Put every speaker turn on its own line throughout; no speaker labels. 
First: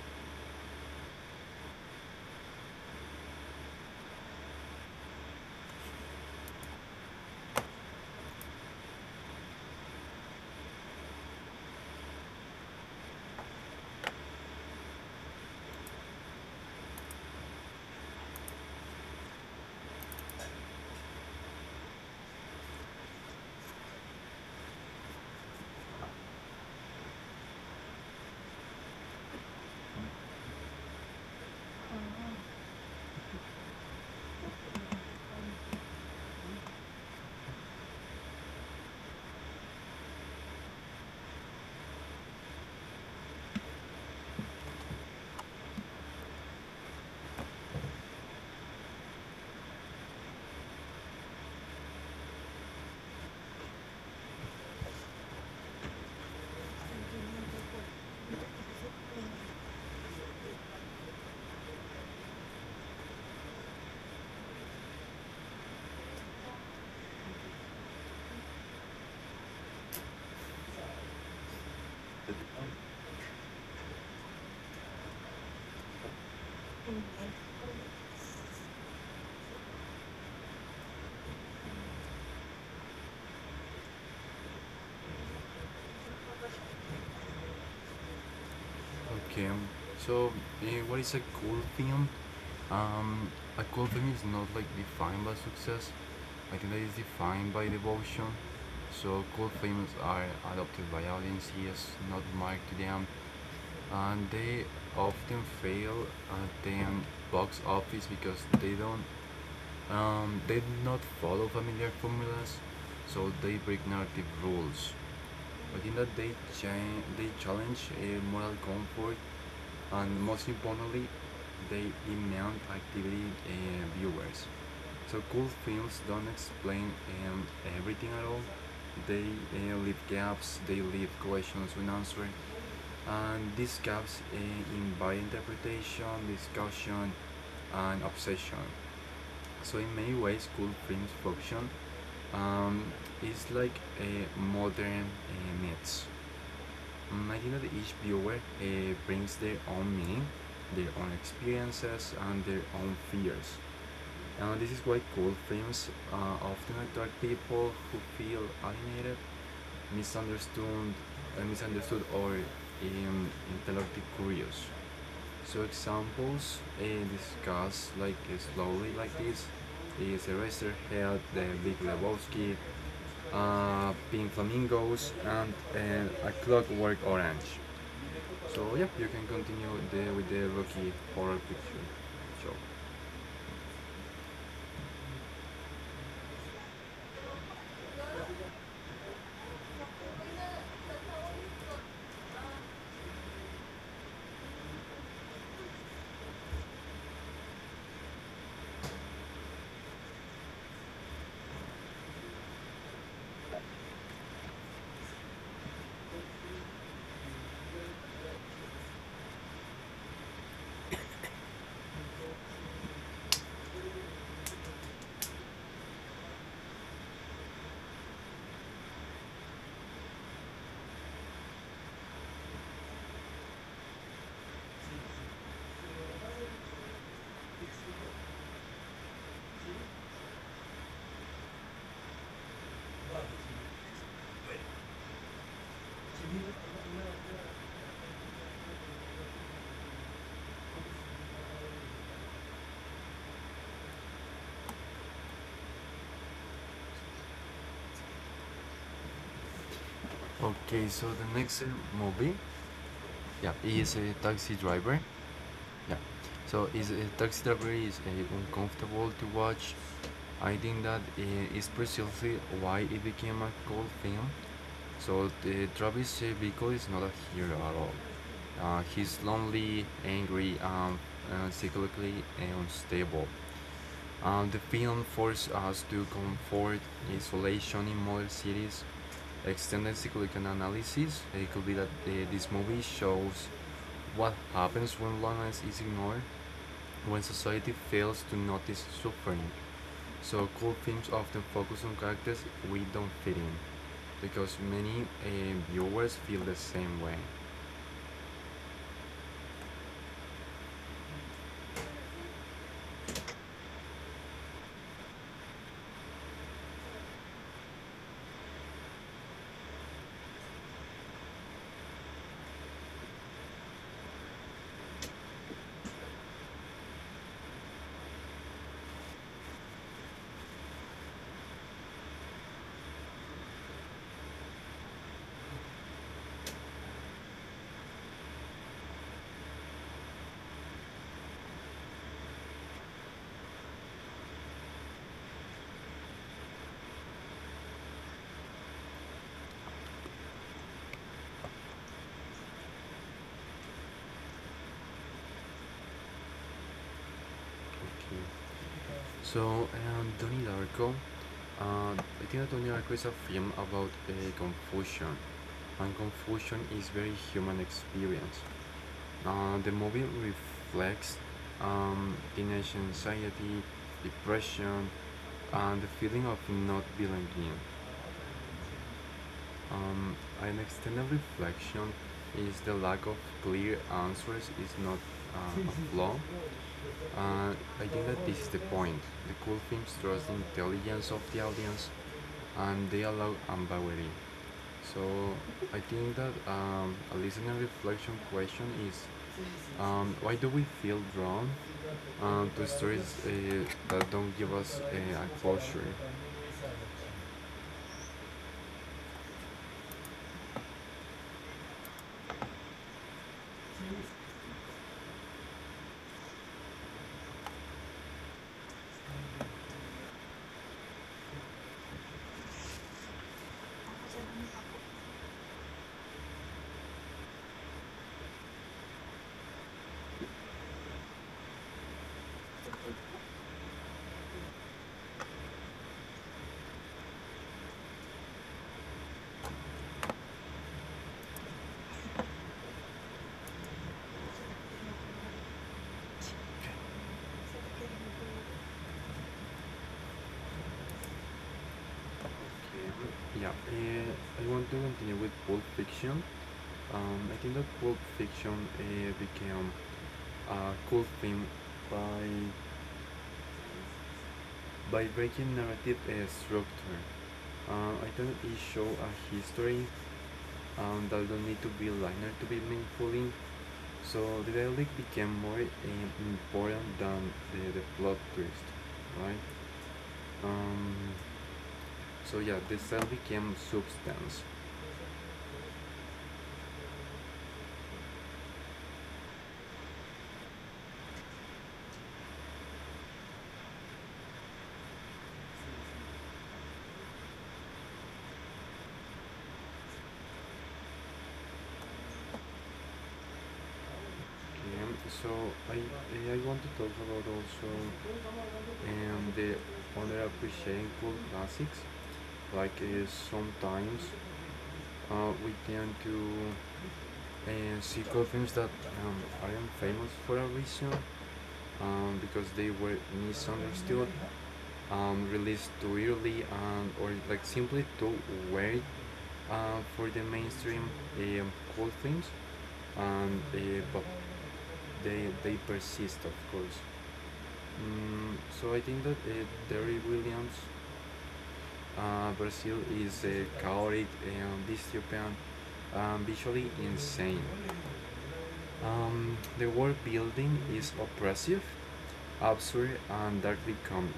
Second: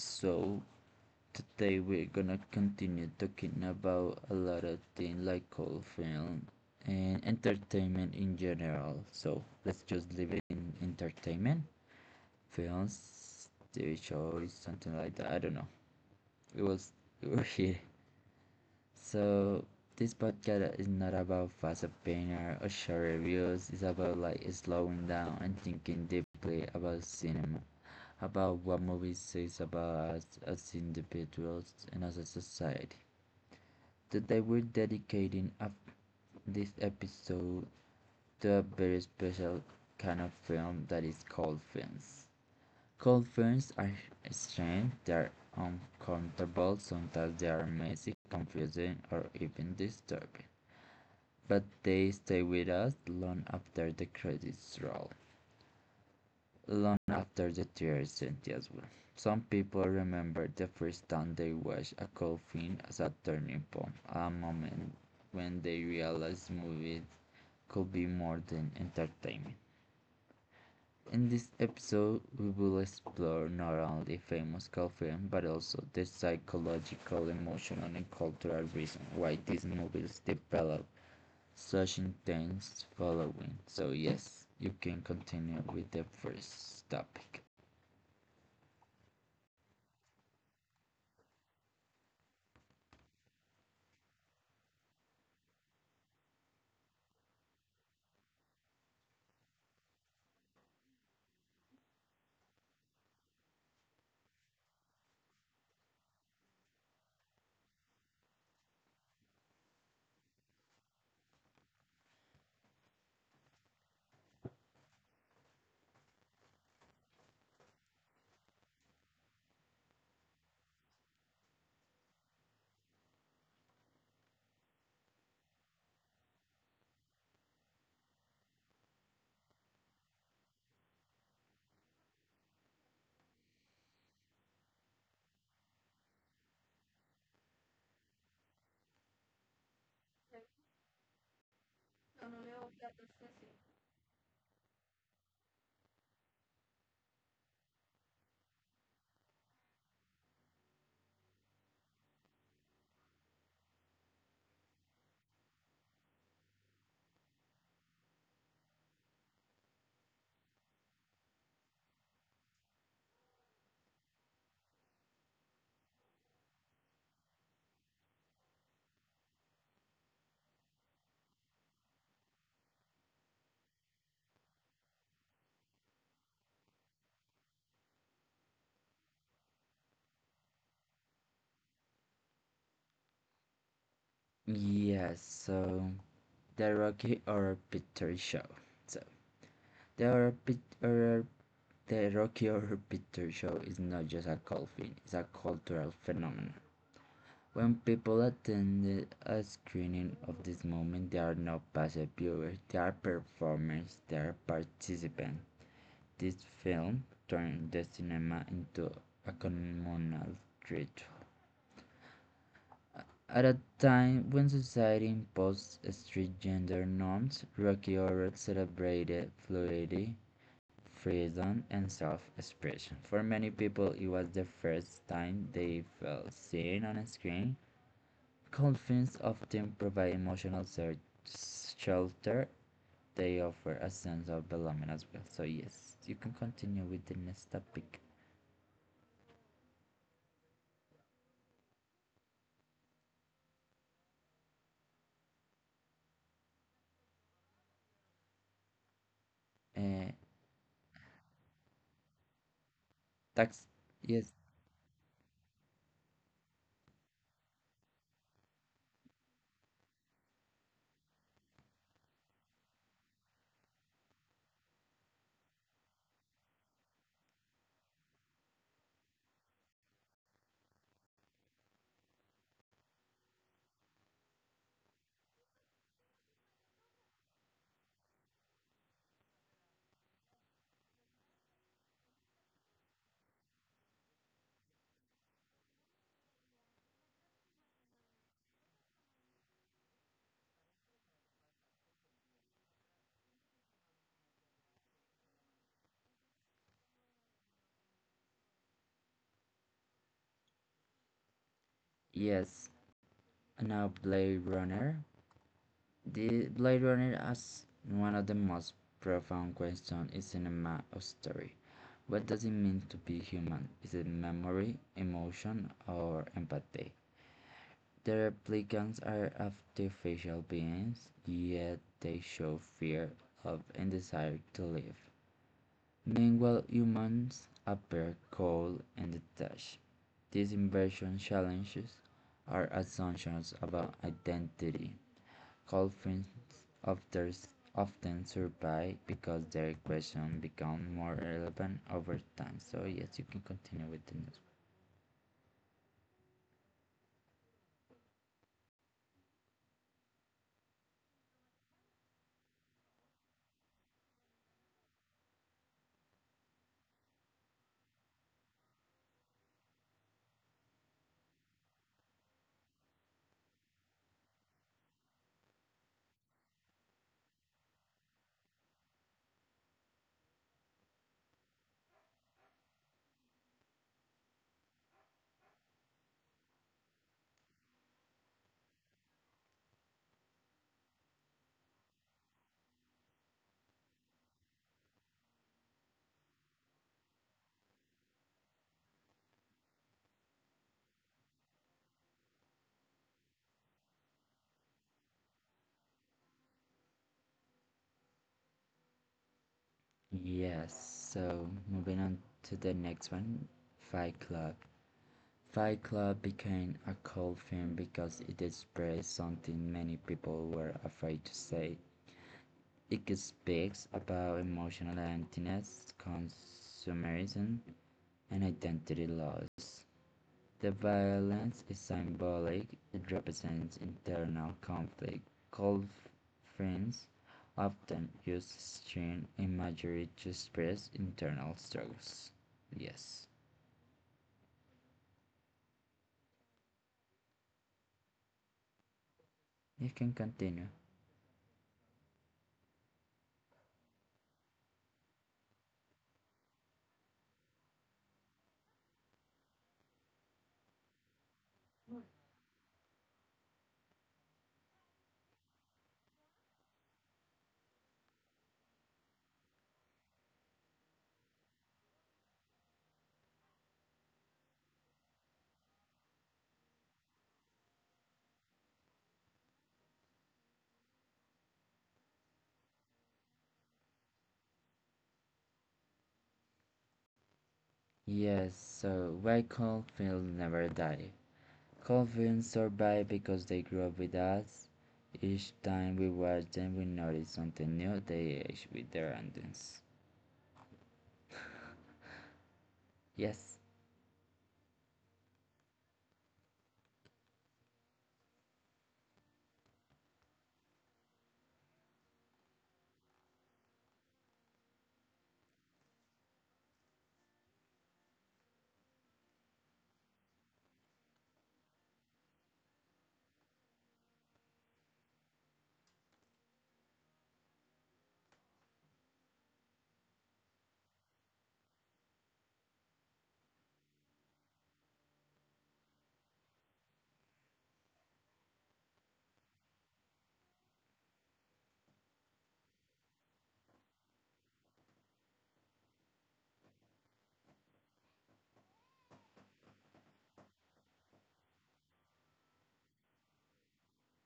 episode. Today, we're gonna continue talking about a lot of things like old film and entertainment in general. So let's just leave it in entertainment, films, TV shows, something like that. I don't know. It was, we was here. So this podcast is not about fast opinion or short reviews. It's about like slowing down and thinking deeply about cinema, about what movies says about us as individuals and as a society. Today we're dedicating this episode to a very special kind of film that is called films. Dolphins are strange, they are uncomfortable, sometimes they are messy, confusing, or even disturbing. But they stay with us long after the credits roll, long after the tears sentence well, some people remember the first time they watched a dolphin as a turning point, a moment when they realized movies could be more than entertainment. In this episode, we will explore not only famous cult film but also the psychological, emotional, and cultural reason why these movies develop such intense following. So yes, you can continue with the first topic.
Okay, um, so what is a cool film? Um, a cool film is not like defined by success. I think that is defined by devotion. So cool films are adopted by audiences, not marked to them, and they often fail at the box office because they don't, they do not follow familiar formulas, so they break narrative rules. I think that they challenge moral comfort, and most importantly, they demand activity viewers. So cool films don't explain um, everything at all. They leave gaps, they leave questions unanswered, and these gaps invite interpretation, discussion, and obsession. So in many ways, cool films function um, is like a modern myths. I think that each viewer brings their own meaning, their own experiences, and their own fears. And this is why cool films often attract people who feel alienated, misunderstood, misunderstood or intellectually curious. So examples discussed like slowly like this is Eraser Head, The Big Lebowski, Pink Flamingos, and A Clockwork Orange. So yeah, you can continue with the Rocky Horror Picture Show.
Yes, so the Rocky Horror Picture Show. So the Horror Pic- Horror the Rocky Horror Picture Show is not just a cult film, it's a cultural phenomenon. When people attend a screening of this moment, they are not passive viewers, they are performers, they are participants. This film turned the cinema into a communal ritual. At a time when society imposed strict gender norms, Rocky Horror celebrated fluidity, freedom, and self expression. For many people, it was the first time they felt seen on a screen. Dolphins often provide emotional shelter. They offer a sense of belonging as well. So yes, you can continue with the next topic. Uh,
Okay, so the next movie, yeah,
tax.
is a
Yes,
taxi driver. Yeah, so is a taxi driver is uncomfortable to watch. I think that is precisely why it became a cult film. So the Travis Bickle is not a hero at all. He's lonely, angry, psychologically unstable. The film forced us to comfort isolation in modern cities. Extended cyclical analysis. It could be that this movie shows what happens when loneliness is ignored, when society fails to notice suffering. So cool films often focus on characters we don't fit in because many viewers feel the same way.
yes. Now Blade Runner. The Blade Runner asks one of the most profound questions in cinema or story. What does it mean to be human? Is it memory, emotion, or empathy? The replicants are artificial beings, yet they show fear of and desire to live. Meanwhile, humans appear cold and detached. This inversion challenges our assumptions about identity. Conflicts of theirs often survive because their questions become more relevant over time. So yes, you can continue with the next.
Okay. So Donnie Darko. I think that Donnie Darko is a film about confusion, and confusion is very human experience. The movie reflects teenage anxiety, depression, and the feeling of not belonging. Um, an extended reflection is the lack of clear answers is not a flaw. Uh, I think that this is the point. The cool films trust the intelligence of the audience and they allow ambiguity. So I think that a listener reflection question is why do we feel drawn to stories that don't give us a closure?
Yes, so moving on to the next one, Fight Club. Fight Club became a cult film because it expressed something many people were afraid to say. It speaks about emotional emptiness, consumerism, and identity loss. The violence is symbolic, it represents internal conflict. Cold friends often use extreme imagery to express internal struggles. Yes, you can continue.
Yeah, I want to continue with Pulp Fiction. I think that Pulp Fiction became a cool film by by breaking narrative structure. I think it show a history that don't need to be linear to be meaningful. So the dialogue became more important than the plot twist, right? Um, so yeah, the style became substance.
Yes, so why cold films never die? Cold films survive because they grow up with us. Each time we watch them, we notice something new. They age with their endings. Yes,
Okay, so I I want to talk about also the underappreciated classics. Like uh, Sometimes we tend to. And she confirms that um, I am famous for a reason because they were misunderstood, released too early, and, or like simply too weird for the mainstream cool things. And but they persist, of course. So I think that Terry Williams, Brazil is chaotic and dystopian, visually insane. The world building is oppressive, absurd, and darkly comic.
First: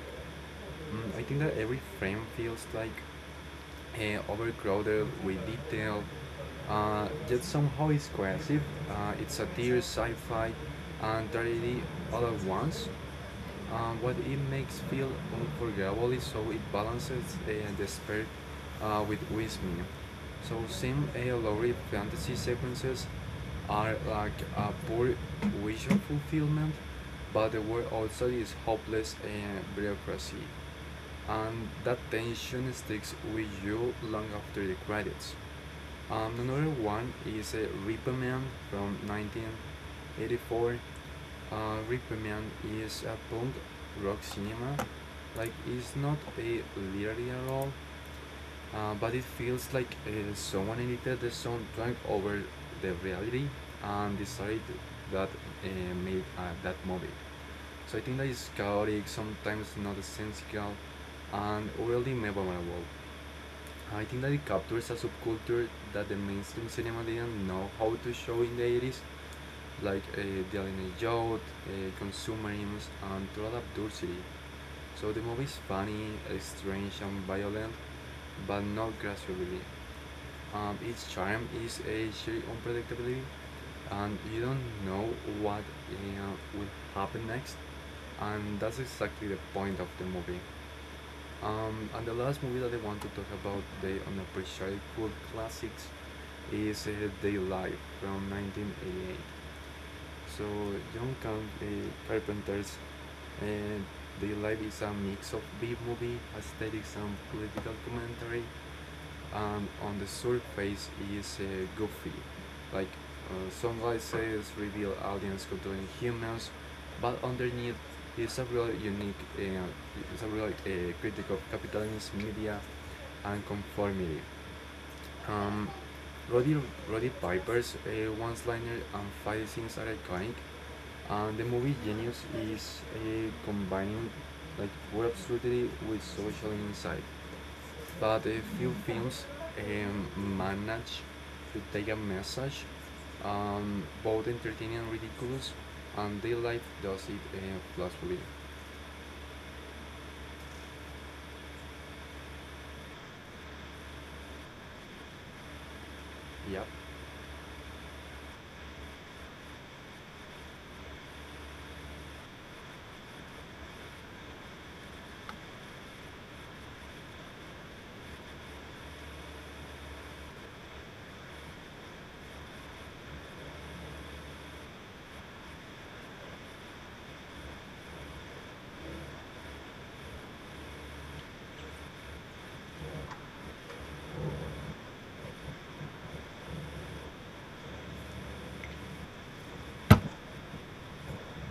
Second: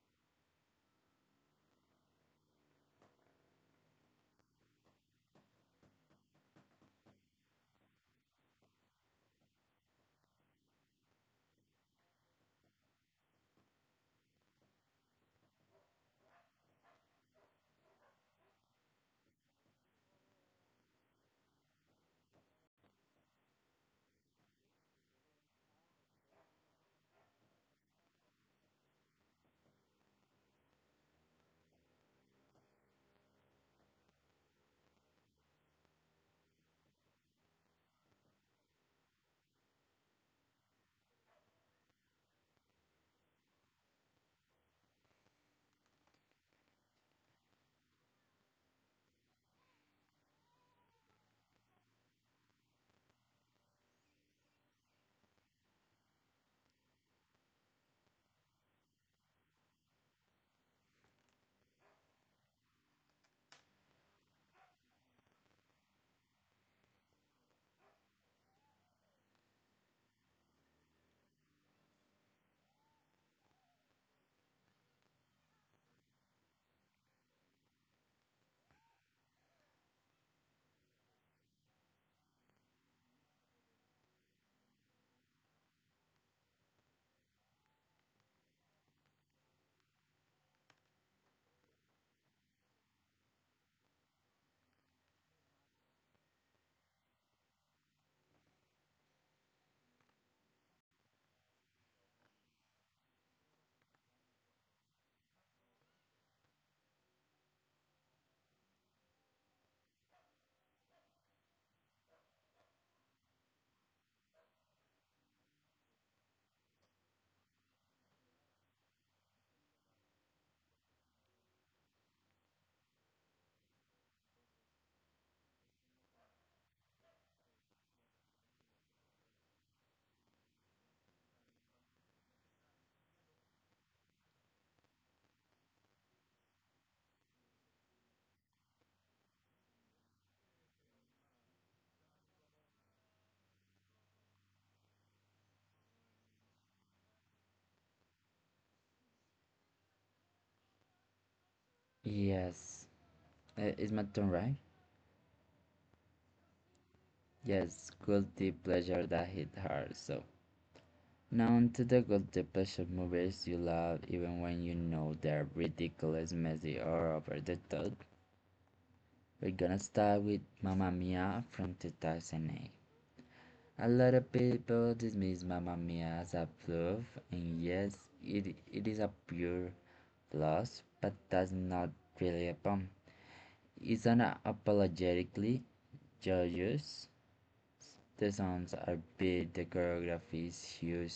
I think that every frame feels like overcrowded with detail, yet somehow it's cohesive. It's satire, sci fi, and tragedy all at once. What it makes feel unforgettable is how it balances despair with wisdom. So some lowly fantasy sequences are like a poor vision fulfillment, but the world also is hopeless and bureaucracy, and that tension sticks with you long after the credits. Another one is Reaper Man from 1984, Requiem is a punk rock cinema. Like it's not a literary at all, but it feels like someone edited the soundtrack over the reality and decided that made that movie. So I think that is chaotic, sometimes not sensical, and really memorable. I think that it captures a subculture that the mainstream cinema didn't know how to show in the 80s, like uh, dealing a youth, consumerism, and total absurdity. So the movie is funny, strange, and violent, but not gracefully. Its charm is a sheer unpredictability, and you don't know what will happen next, and that's exactly the point of the movie. And the last movie that I want to talk about, the unappreciated cult classics, is Day from 1988. So John Camp Carpenter's and The Life is a mix of B-movie aesthetics and political commentary, and on the surface is goofy. Like some licenses reveal aliens controlling humans, but underneath is a real critic of capitalism, media, and conformity. Um, Roddy, Roddy Piper's one-liner and fight scenes are iconic, and the movie Genius is combining like pure absurdity with social insight. But a few films um, manage to take a message, both entertaining and ridiculous, and their life does it flawlessly.
yes. It's my turn, right?
Yep.
Yes, guilty pleasure that hit hard. So now onto the guilty pleasure movies you love even when you know they're ridiculous, messy, or over the top. We're gonna start with Mamma Mia from 2008. A lot of people dismiss Mamma Mia as a fluff, and yes, it is a pure loss, but that's not really a bomb. It's an apologetically joyous. The sounds are big, the choreography is huge,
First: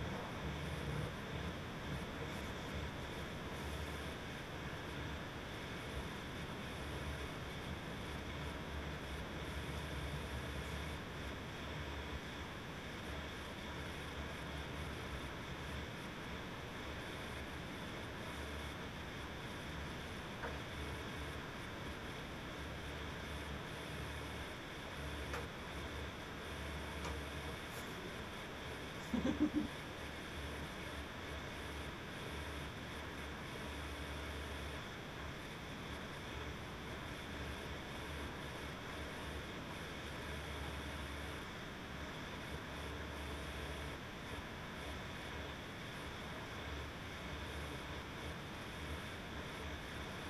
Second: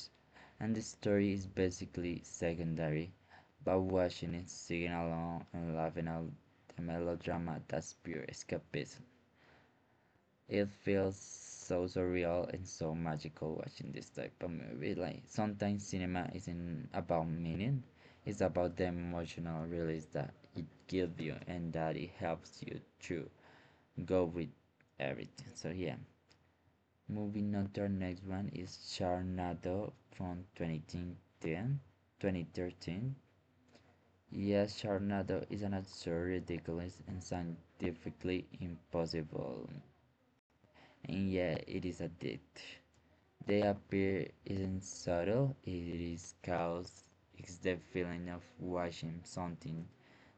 and the story is basically secondary, but watching it, singing along, and laughing at the melodrama, that's pure escapism. It feels so surreal and so magical watching this type of movie. Like sometimes cinema isn't about meaning, it's about the emotional release that it gives you and that it helps you to go with everything. So yeah. Moving on to our next one is Sharknado from 2010, 2013. Yes, Sharknado is an absurd, ridiculous, and scientifically impossible. And yeah, it is a date. They appear isn't subtle, it is chaos. It's the feeling of watching something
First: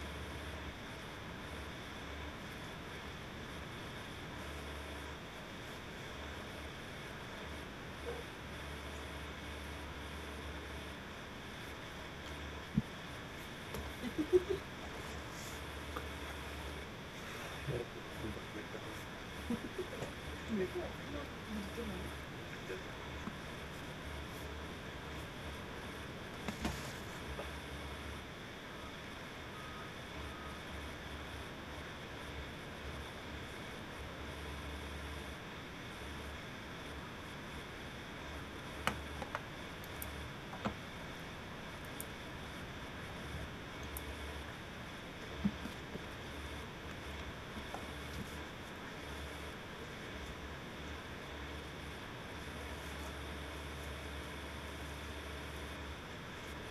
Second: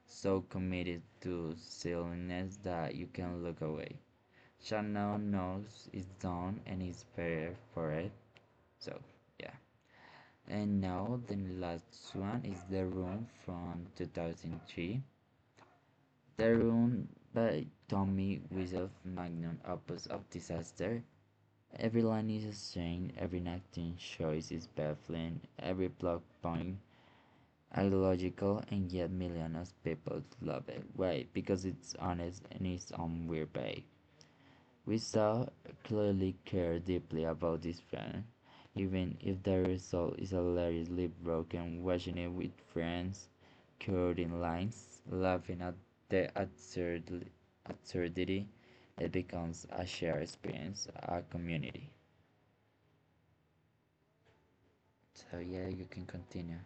so committed to silliness that you can look away. Sharknado knows it's done and is prepared for it, so yeah. And now the last one is The Room from 2003. The Room by Tommy Wiseau, magnum opus of disaster. Every line is a strain, every acting choice is baffling, every plot point illogical, and yet millions of people love it. Why? Because it's honest in its own weird way. We saw clearly care deeply about this plan, even if the result is hilariously broken, watching it with friends, covered in lines, laughing at the absurdity, it becomes a shared experience, a community. So yeah, you can continue.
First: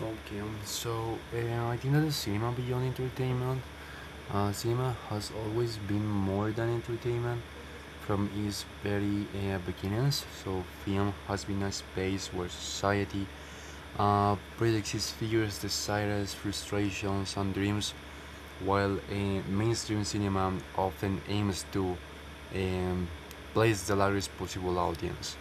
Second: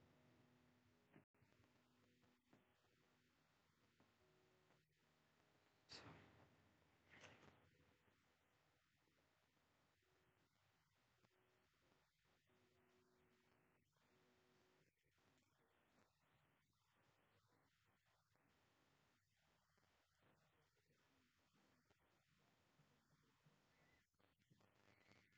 I think that the cinema beyond entertainment, cinema has always been more than entertainment. Film is very beginners, so film has been a space where society projects its fears, desires, frustrations, and dreams, while mainstream cinema often aims to um, place the largest possible audience.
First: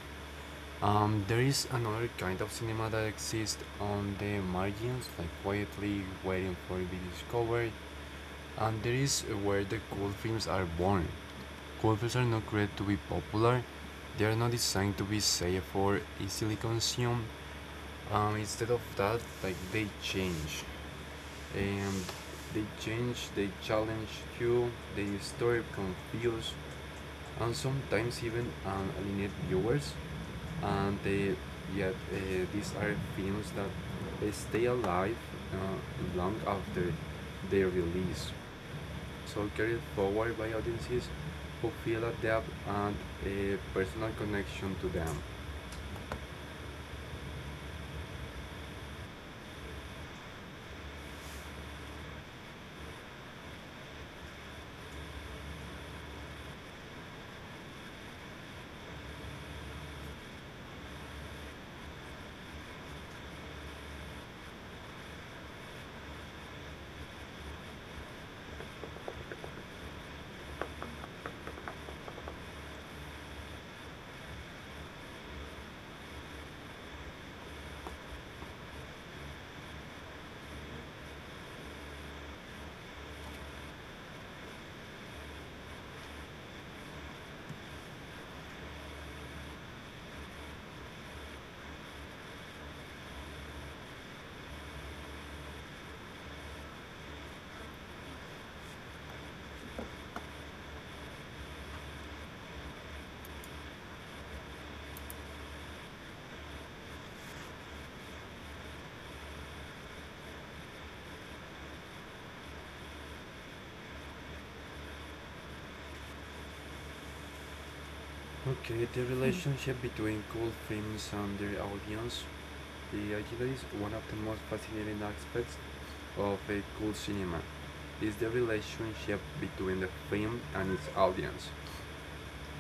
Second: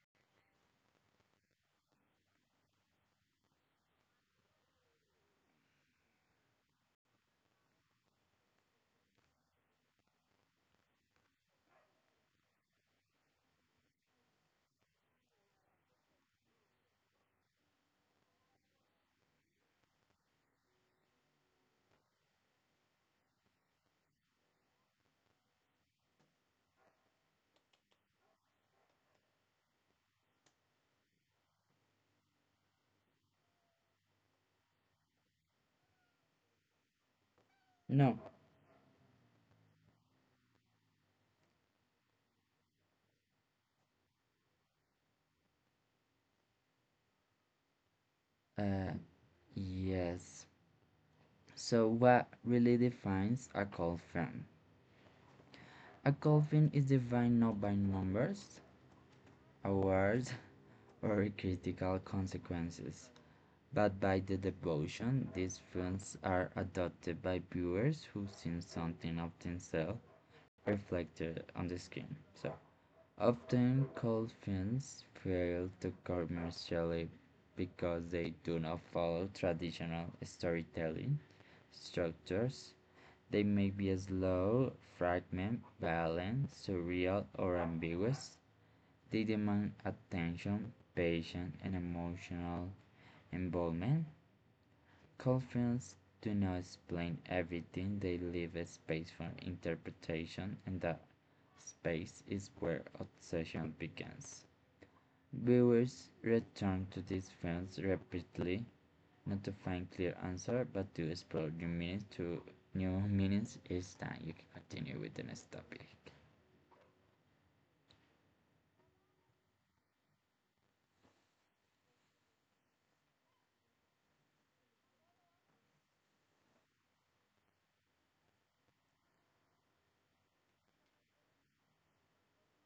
There is another kind of cinema that exists on the margins, like quietly waiting for it to be discovered, and there is where the cool films are born. Golfers are not created to be popular. They are not designed to be safe or easily consumed. Instead of that, like they change. Um, they challenge you, they disturb, confuse, and sometimes even alienate viewers. And they, yet These are films that stay alive long after their
No.
release, so carried forward by audiences who feel a depth and a personal connection to them.
Uh, yes. So what really defines a cult film? A cult film is defined not by numbers, awards, or critical consequences. But by the devotion, these films are adopted by viewers who've seen something of themselves reflected on the screen. So often cult films fail to commercially because they do not follow traditional storytelling structures. They may be slow, fragment, violent, surreal, or ambiguous. They demand attention, patience, and emotional involvement. Cult films do not explain everything, they leave a space for interpretation, and that space is where obsession begins. Viewers return to these films repeatedly, not to find clear answers, but to explore new meanings each time. You can continue with the next topic.
Okay, the relationship between cult films and their audience the actually is one of the most fascinating aspects of a cult cinema is the relationship between the film and its audience.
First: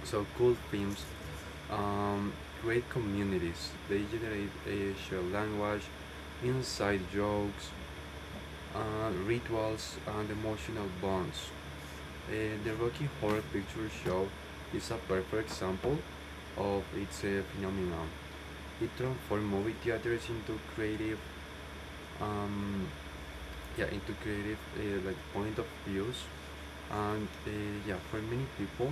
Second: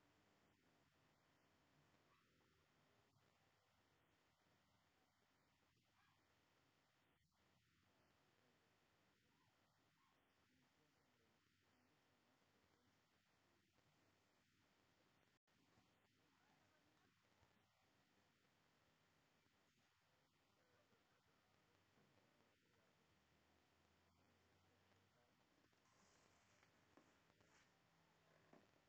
So cult films um, create communities. They generate a shared language, inside jokes, rituals, and emotional bonds. The Rocky Horror Picture Show is a perfect example of its phenomenon. It transformed movie theaters into um, creative like point of views, and for many people,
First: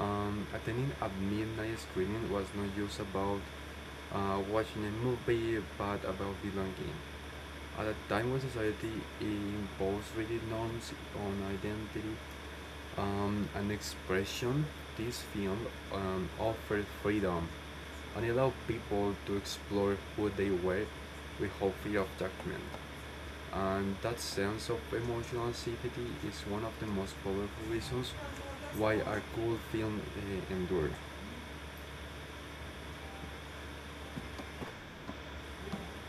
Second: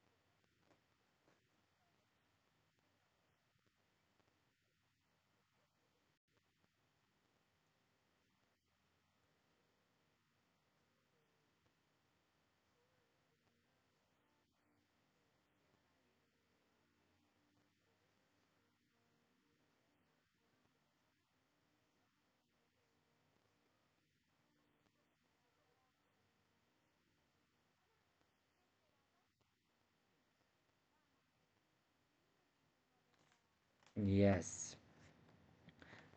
attending a midnight screening was not just about watching a movie, but about belonging. At a time when society imposed rigid norms on identity an expression, this film offered freedom and allowed people to explore who they were without fear of judgment. And that sense of emotional safety is one of the most powerful reasons why a cool film endure.
Yes.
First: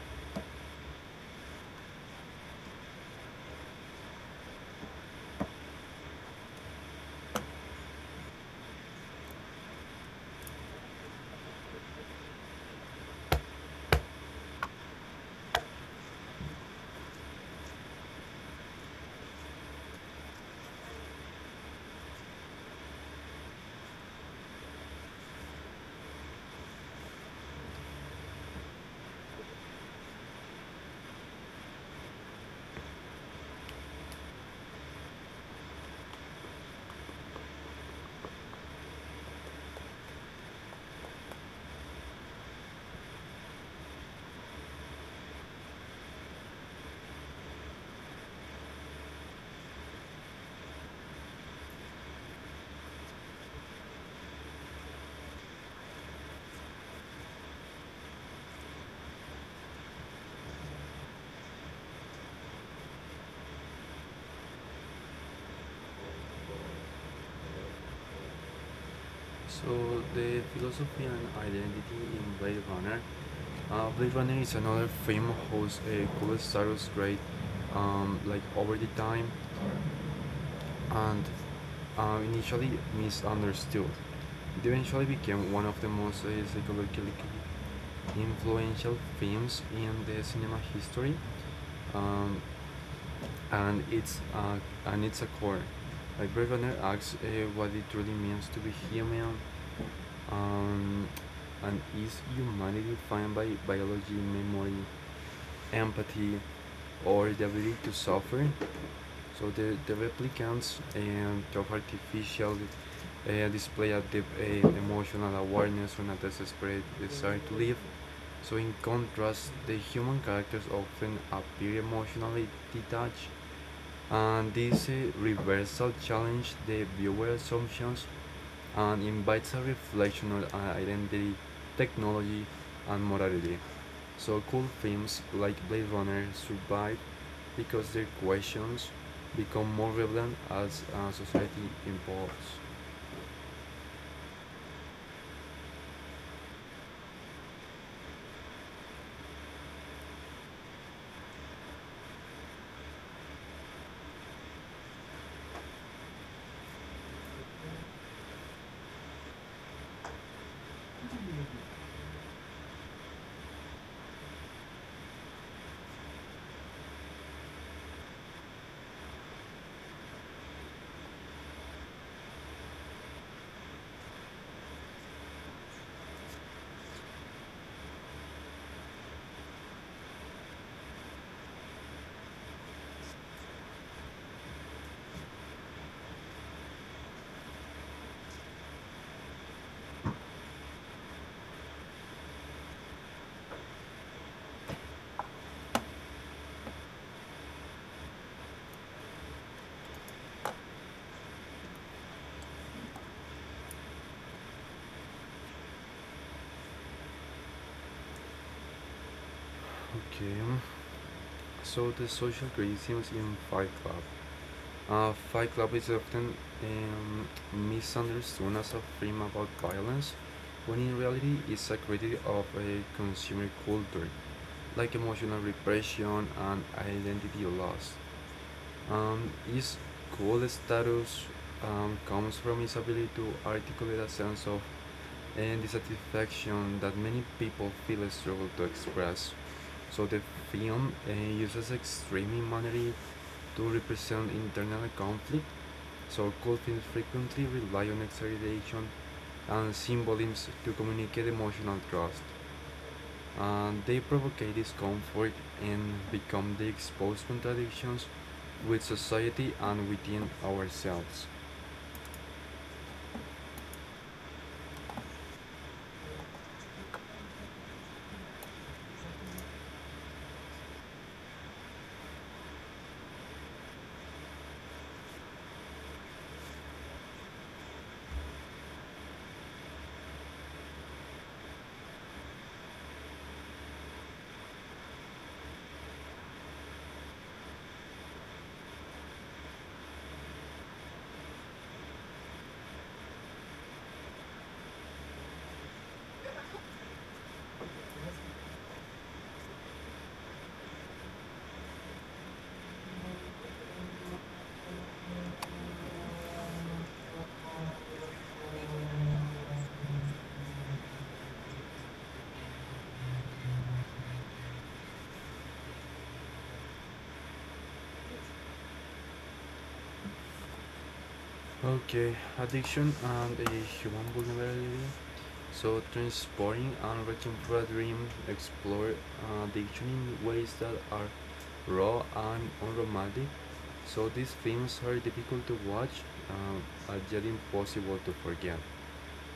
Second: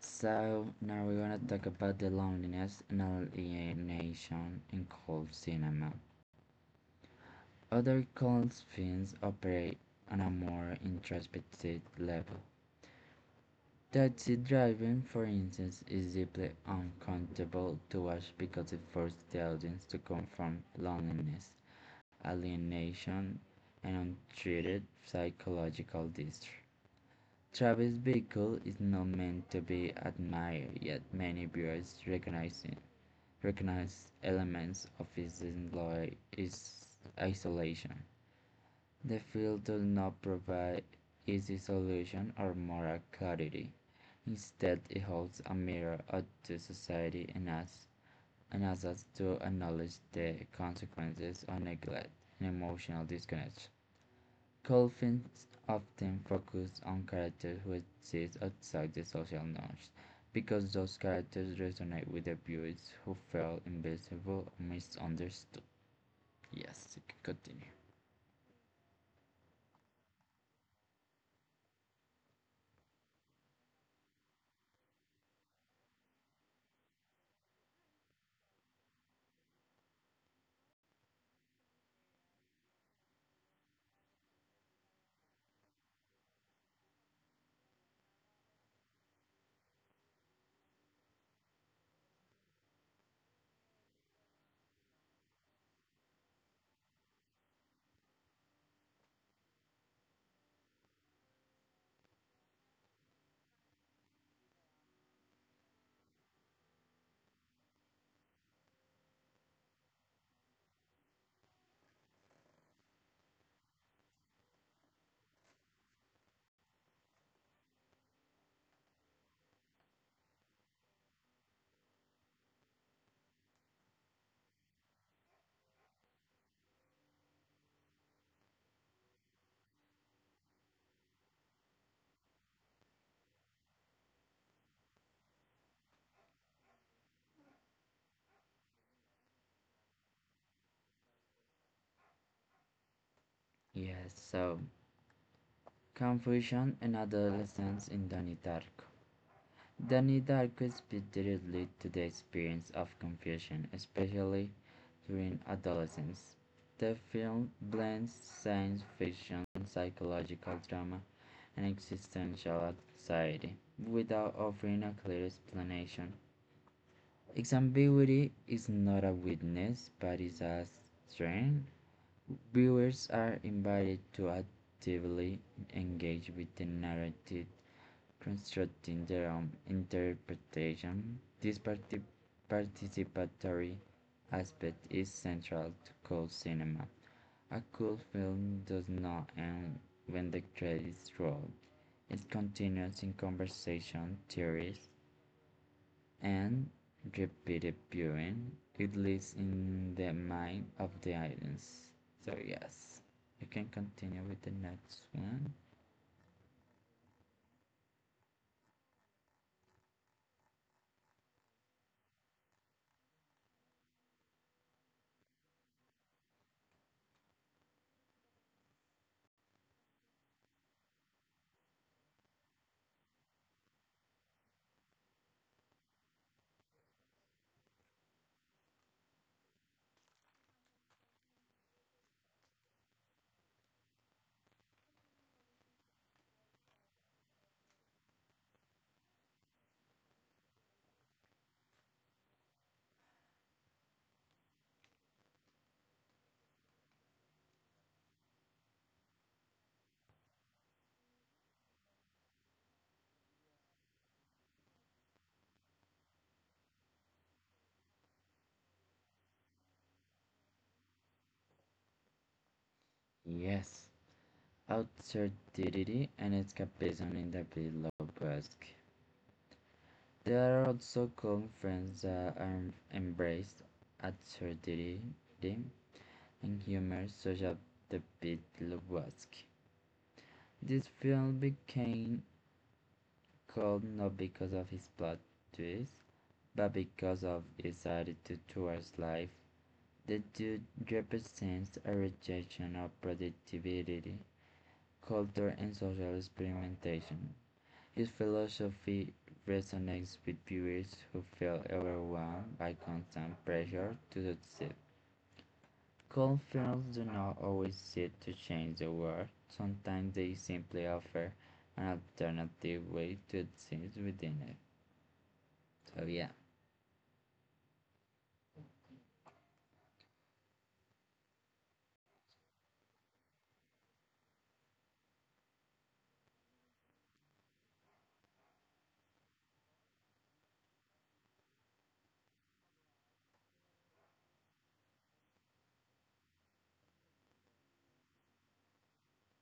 So now we're gonna talk about the loneliness and alienation in cult cinema. Other cult films operate on a more introspective level. Taxi driving, for instance, is deeply uncomfortable to watch because it forces the audience to confront loneliness, alienation, and untreated psychological distress. Travis' vehicle is not meant to be admired, yet many viewers recognize elements of his isolation. The field does not provide easy solutions or moral clarity. Instead, it holds a mirror up to society and us, and asks us to acknowledge the consequences of neglect and emotional disconnect. Cold often focus on characters who exist outside the social norms, because those characters resonate with the viewers who feel invisible or misunderstood. Yes, you can continue.
So the philosophy and identity in Blade Runner. Blade Runner is another film whose cool status great like over the time and initially misunderstood. It eventually became one of the most psychologically influential films in the cinema history, um, and it's uh, and it's a core. Like Blade Runner asks what it truly means to be human, um, and is humanity defined by biology, memory, empathy, or the ability to suffer? So the replicants of artificial display a deep emotional awareness and a desperate desire to live. So, in contrast, the human characters often appear emotionally detached, and this reversal challenges the viewer assumptions and invites a reflection on identity, technology, and morality. So, cool films like Blade Runner survive because their questions become more relevant as society evolves.
Yes, so confusion and adolescence in Donnie Darko. Donnie Darko speaks directly to the experience of confusion, especially during adolescence. The film blends science fiction, psychological drama, and existential anxiety without offering a clear explanation. Its ambiguity is not a weakness but is a strength. Viewers are invited to actively engage with the narrative constructing their own interpretation. This participatory aspect is central to cool cinema. A cool film does not end when the credits roll. It continues in conversation, theories, and repeated viewing. It lives in the mind of the audience. So yes, you can continue with the next one.
Okay. So the social criticism in Fight Club. Fight Club is often misunderstood as a film about violence, when in reality it's a critique of a consumer culture, like emotional repression and identity loss. Its cool status comes from its ability to articulate a sense of and dissatisfaction that many people feel struggle to express. So the film uses extreme humanity to represent internal conflict, so cold films frequently rely on exaggeration and symbolisms to communicate emotional trust. And they provocate discomfort and become the exposed contradictions with society and within ourselves.
Yes. Absurdity and escapism in the below Basque. There are also conferences that embrace absurdity and humor such as the below Basque. This film became called not because of its plot twist, but because of its attitude towards life. The dude represents a rejection of productivity, culture, and social experimentation. His philosophy resonates with viewers who feel overwhelmed by constant pressure to succeed. Cult films do not always seek to change the world. Sometimes they simply offer an alternative way to exist within it. So yeah.
Okay, addiction and a human vulnerability. So, transporting and reaching for a dream, explore addiction in ways that are raw and unromantic, so these films are difficult to watch um, and yet impossible to forget.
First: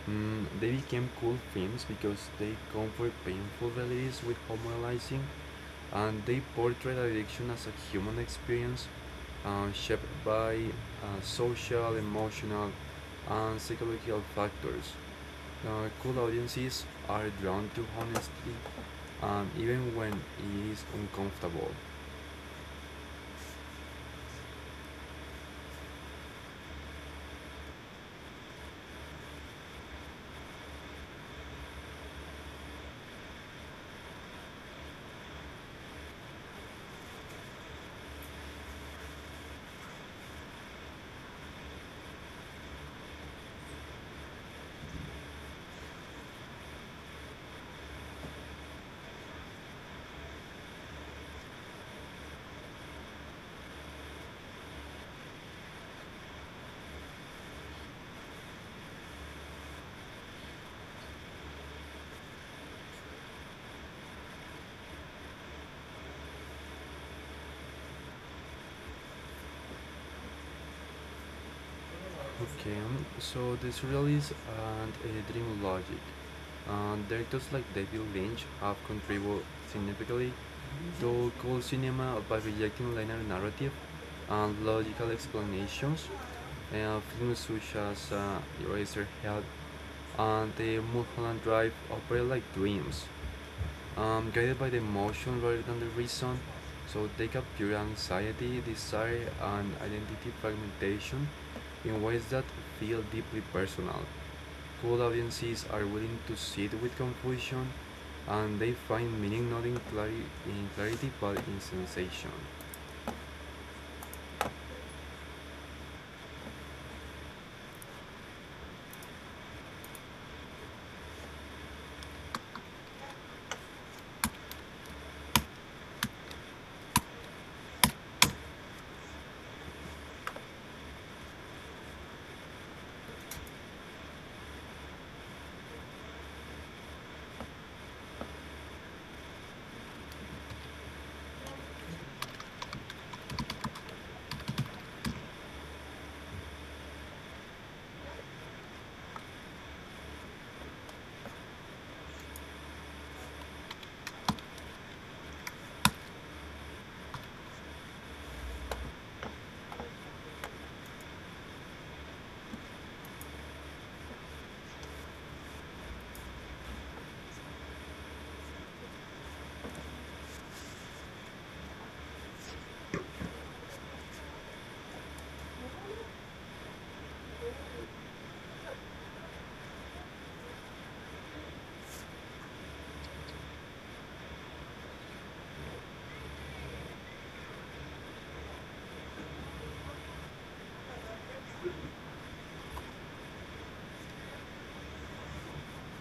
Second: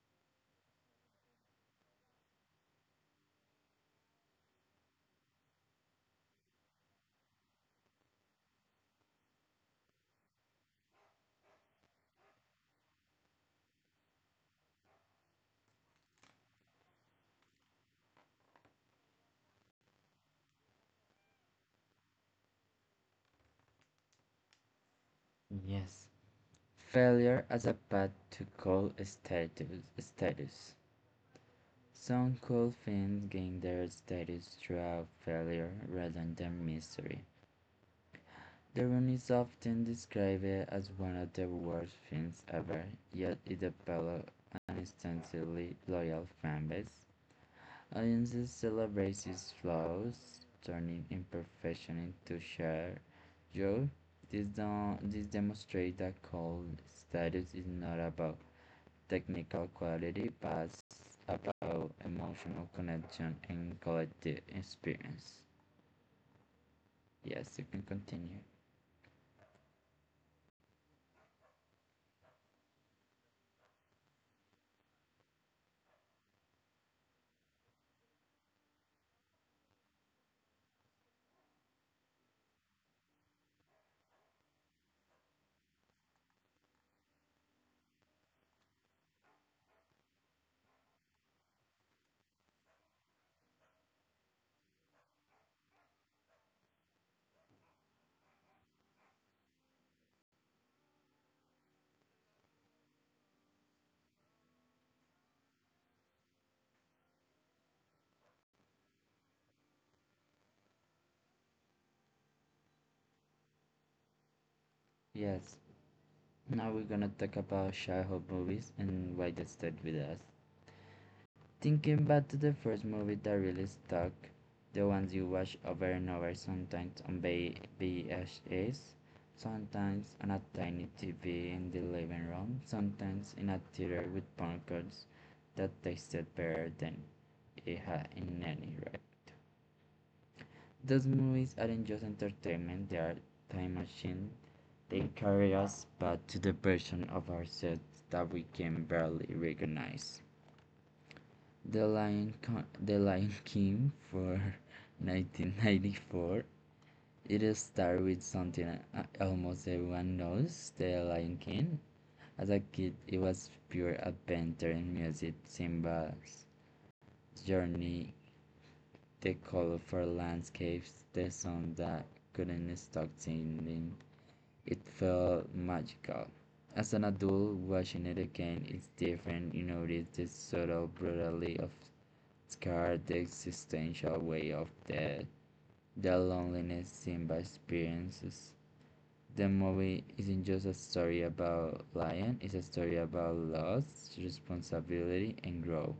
They became cool films because they comfort painful realities with humanizing, and they portray addiction as a human experience shaped by social, emotional, and psychological factors. Cool audiences are drawn to honesty even when it is uncomfortable.
Yes. Failure as a path to cult status. Some cult films gain their status through failure rather than mystery. The Room is often described as one of the worst films ever, yet it developed an instantly loyal fanbase. Audiences celebrate its flaws, turning imperfection into shared joy. This, this demonstrates that cult status is not about technical quality, but about emotional connection and collective experience. Yes, you can continue.
Okay, so this surrealists and dream logic. Directors like David Lynch have contributed significantly to cold cinema by rejecting linear narrative and logical explanations. Films such as Eraserhead and the Mulholland Drive operate like dreams, guided by the emotion rather than the reason. So they capture anxiety, desire, and identity fragmentation in ways that feel deeply personal. Cool audiences are willing to sit with confusion and they find meaning not clari- in clarity but in sensation.
Yes, now we're gonna talk about childhood movies and why they stayed with us. Thinking back to the first movie that really stuck, the ones you watch over and over, sometimes on VHS, sometimes on a tiny TV in the living room, sometimes in a theater with popcorns that tasted better than it had in any right. Those movies aren't just entertainment, they are time machines, they carry us back to the version of ourselves that we can barely recognize. The Lion King for 1994. It started with something almost everyone knows, The Lion King. As a kid, it was pure adventure in music, Simba's journey, the colorful landscapes, the song that couldn't stop singing. It felt magical. As an adult, watching it again is different. You notice the subtle brutality of scar, the existential way of death, the loneliness Simba experiences. The movie isn't just a story about lion, it's a story about loss, responsibility, and growth,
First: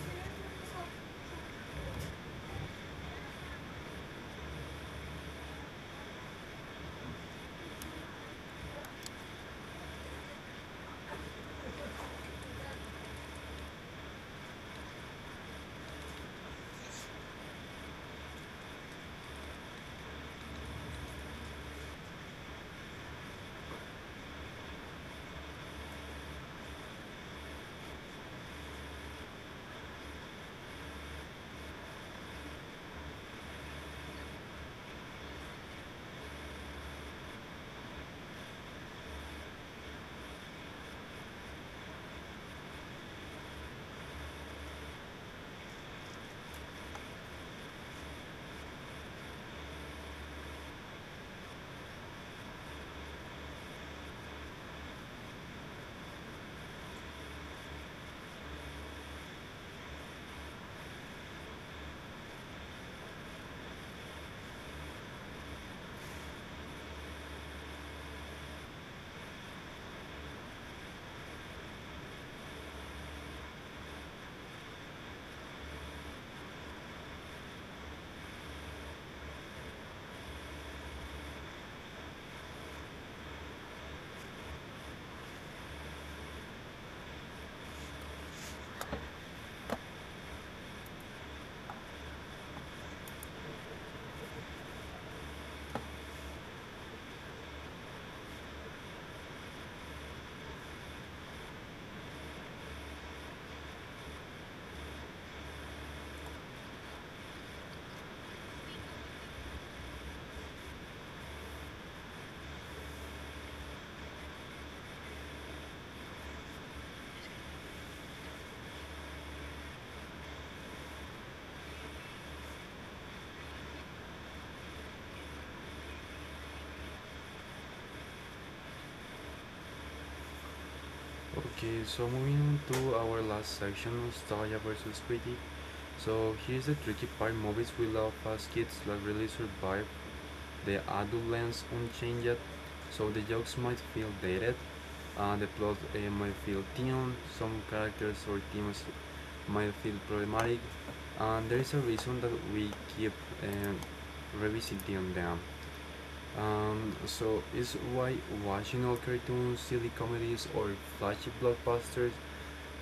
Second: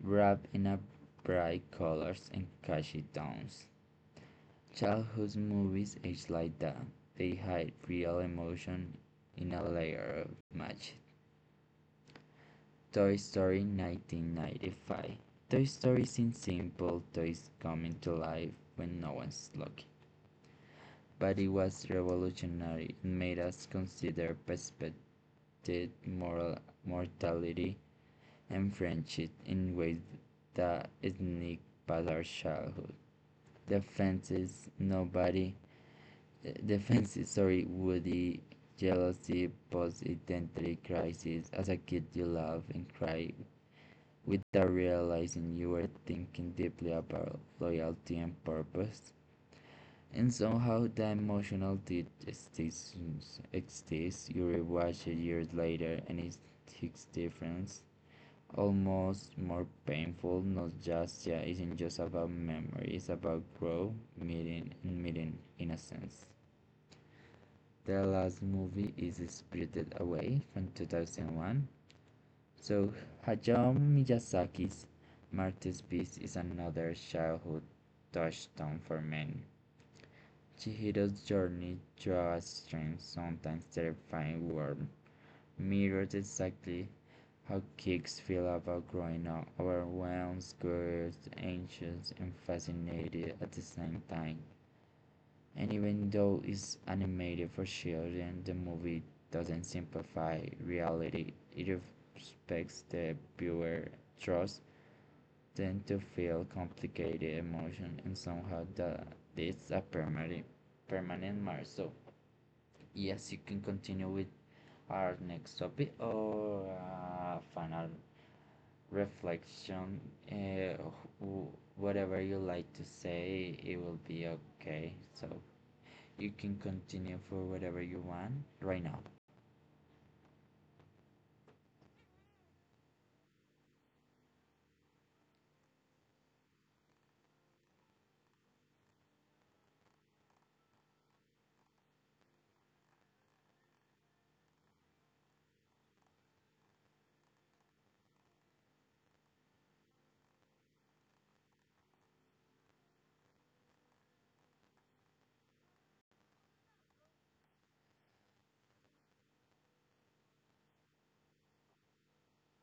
wrapped in a bright colors and catchy tones. Childhood movies age like that. They hide real emotion in a layer of magic. Toy Story 1995. Toy Story seems simple, toys coming to life when no one's looking. But it was revolutionary. It made us consider perspective, moral mortality, and friendship in ways that sneak past our childhood. The fences, nobody defenses, sorry, Woody, jealousy, post-identity crisis. As a kid, you laugh and cry without realizing you were thinking deeply about loyalty and purpose. And somehow the emotional ditch exists, you rewatch it years later and it hits difference. Almost more painful, nostalgia isn't just about memory, it's about growth, meeting innocence. The last movie is Spirited Away from 2001. So Hayao Miyazaki's masterpiece is another childhood touchstone for many. Chihiro's journey through a strange, sometimes terrifying world mirrors exactly how kids feel about growing up, overwhelmed, scared, anxious, and fascinated at the same time. And even though it's animated for children, the movie doesn't simplify reality. It respects the viewer trust them to feel complicated emotion and somehow the it's a permanent mark. So yes, you can continue with our next topic or final reflection. Uh, whatever you like to say, it will be okay. So. You can continue for whatever you want right now.
Okay, so moving on to our last section, nostalgia versus critique. So here's the tricky part movies we love as kids that really survive the adult lens unchanged, so the jokes might feel dated, the plot might feel thin, some characters or themes might feel problematic, and there is a reason that we keep uh, revisiting them. So it's why watching old cartoons, silly comedies, or flashy blockbusters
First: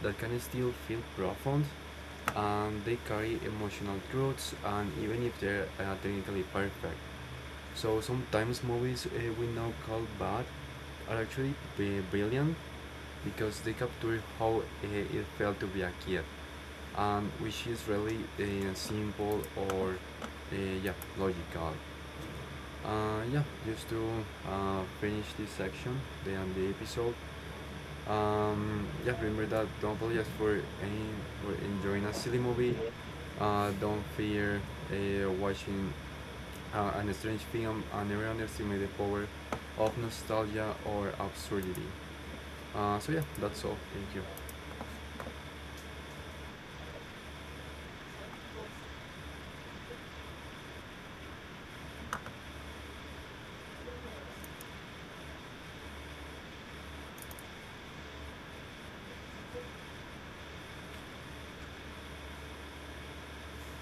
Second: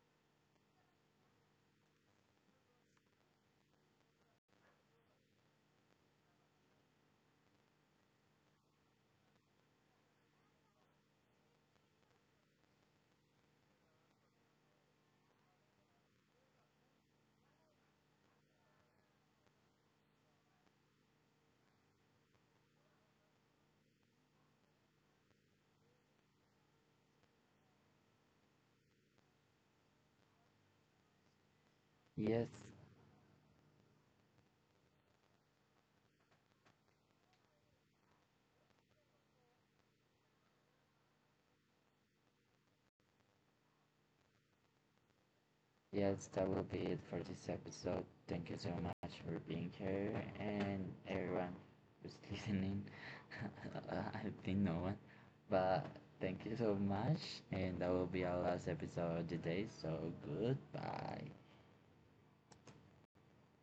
that can still feel profound, and they carry emotional truths, and even if they're technically perfect. So sometimes movies we now call bad are actually brilliant because they capture how it felt to be a kid, and which is really simple or uh, yeah logical. Yeah, just to finish this section, the end the episode. Yeah, Remember that don't apologize for any for enjoying a silly
Yes,
movie. Don't fear watching an strange film, an underestimated power of nostalgia or absurdity. So yeah, that's all. Thank you.
yes, that will be it for this episode. Thank you so much for being here and everyone who's listening. I think no one, but thank you so much. And that will be our last episode of the day. So goodbye.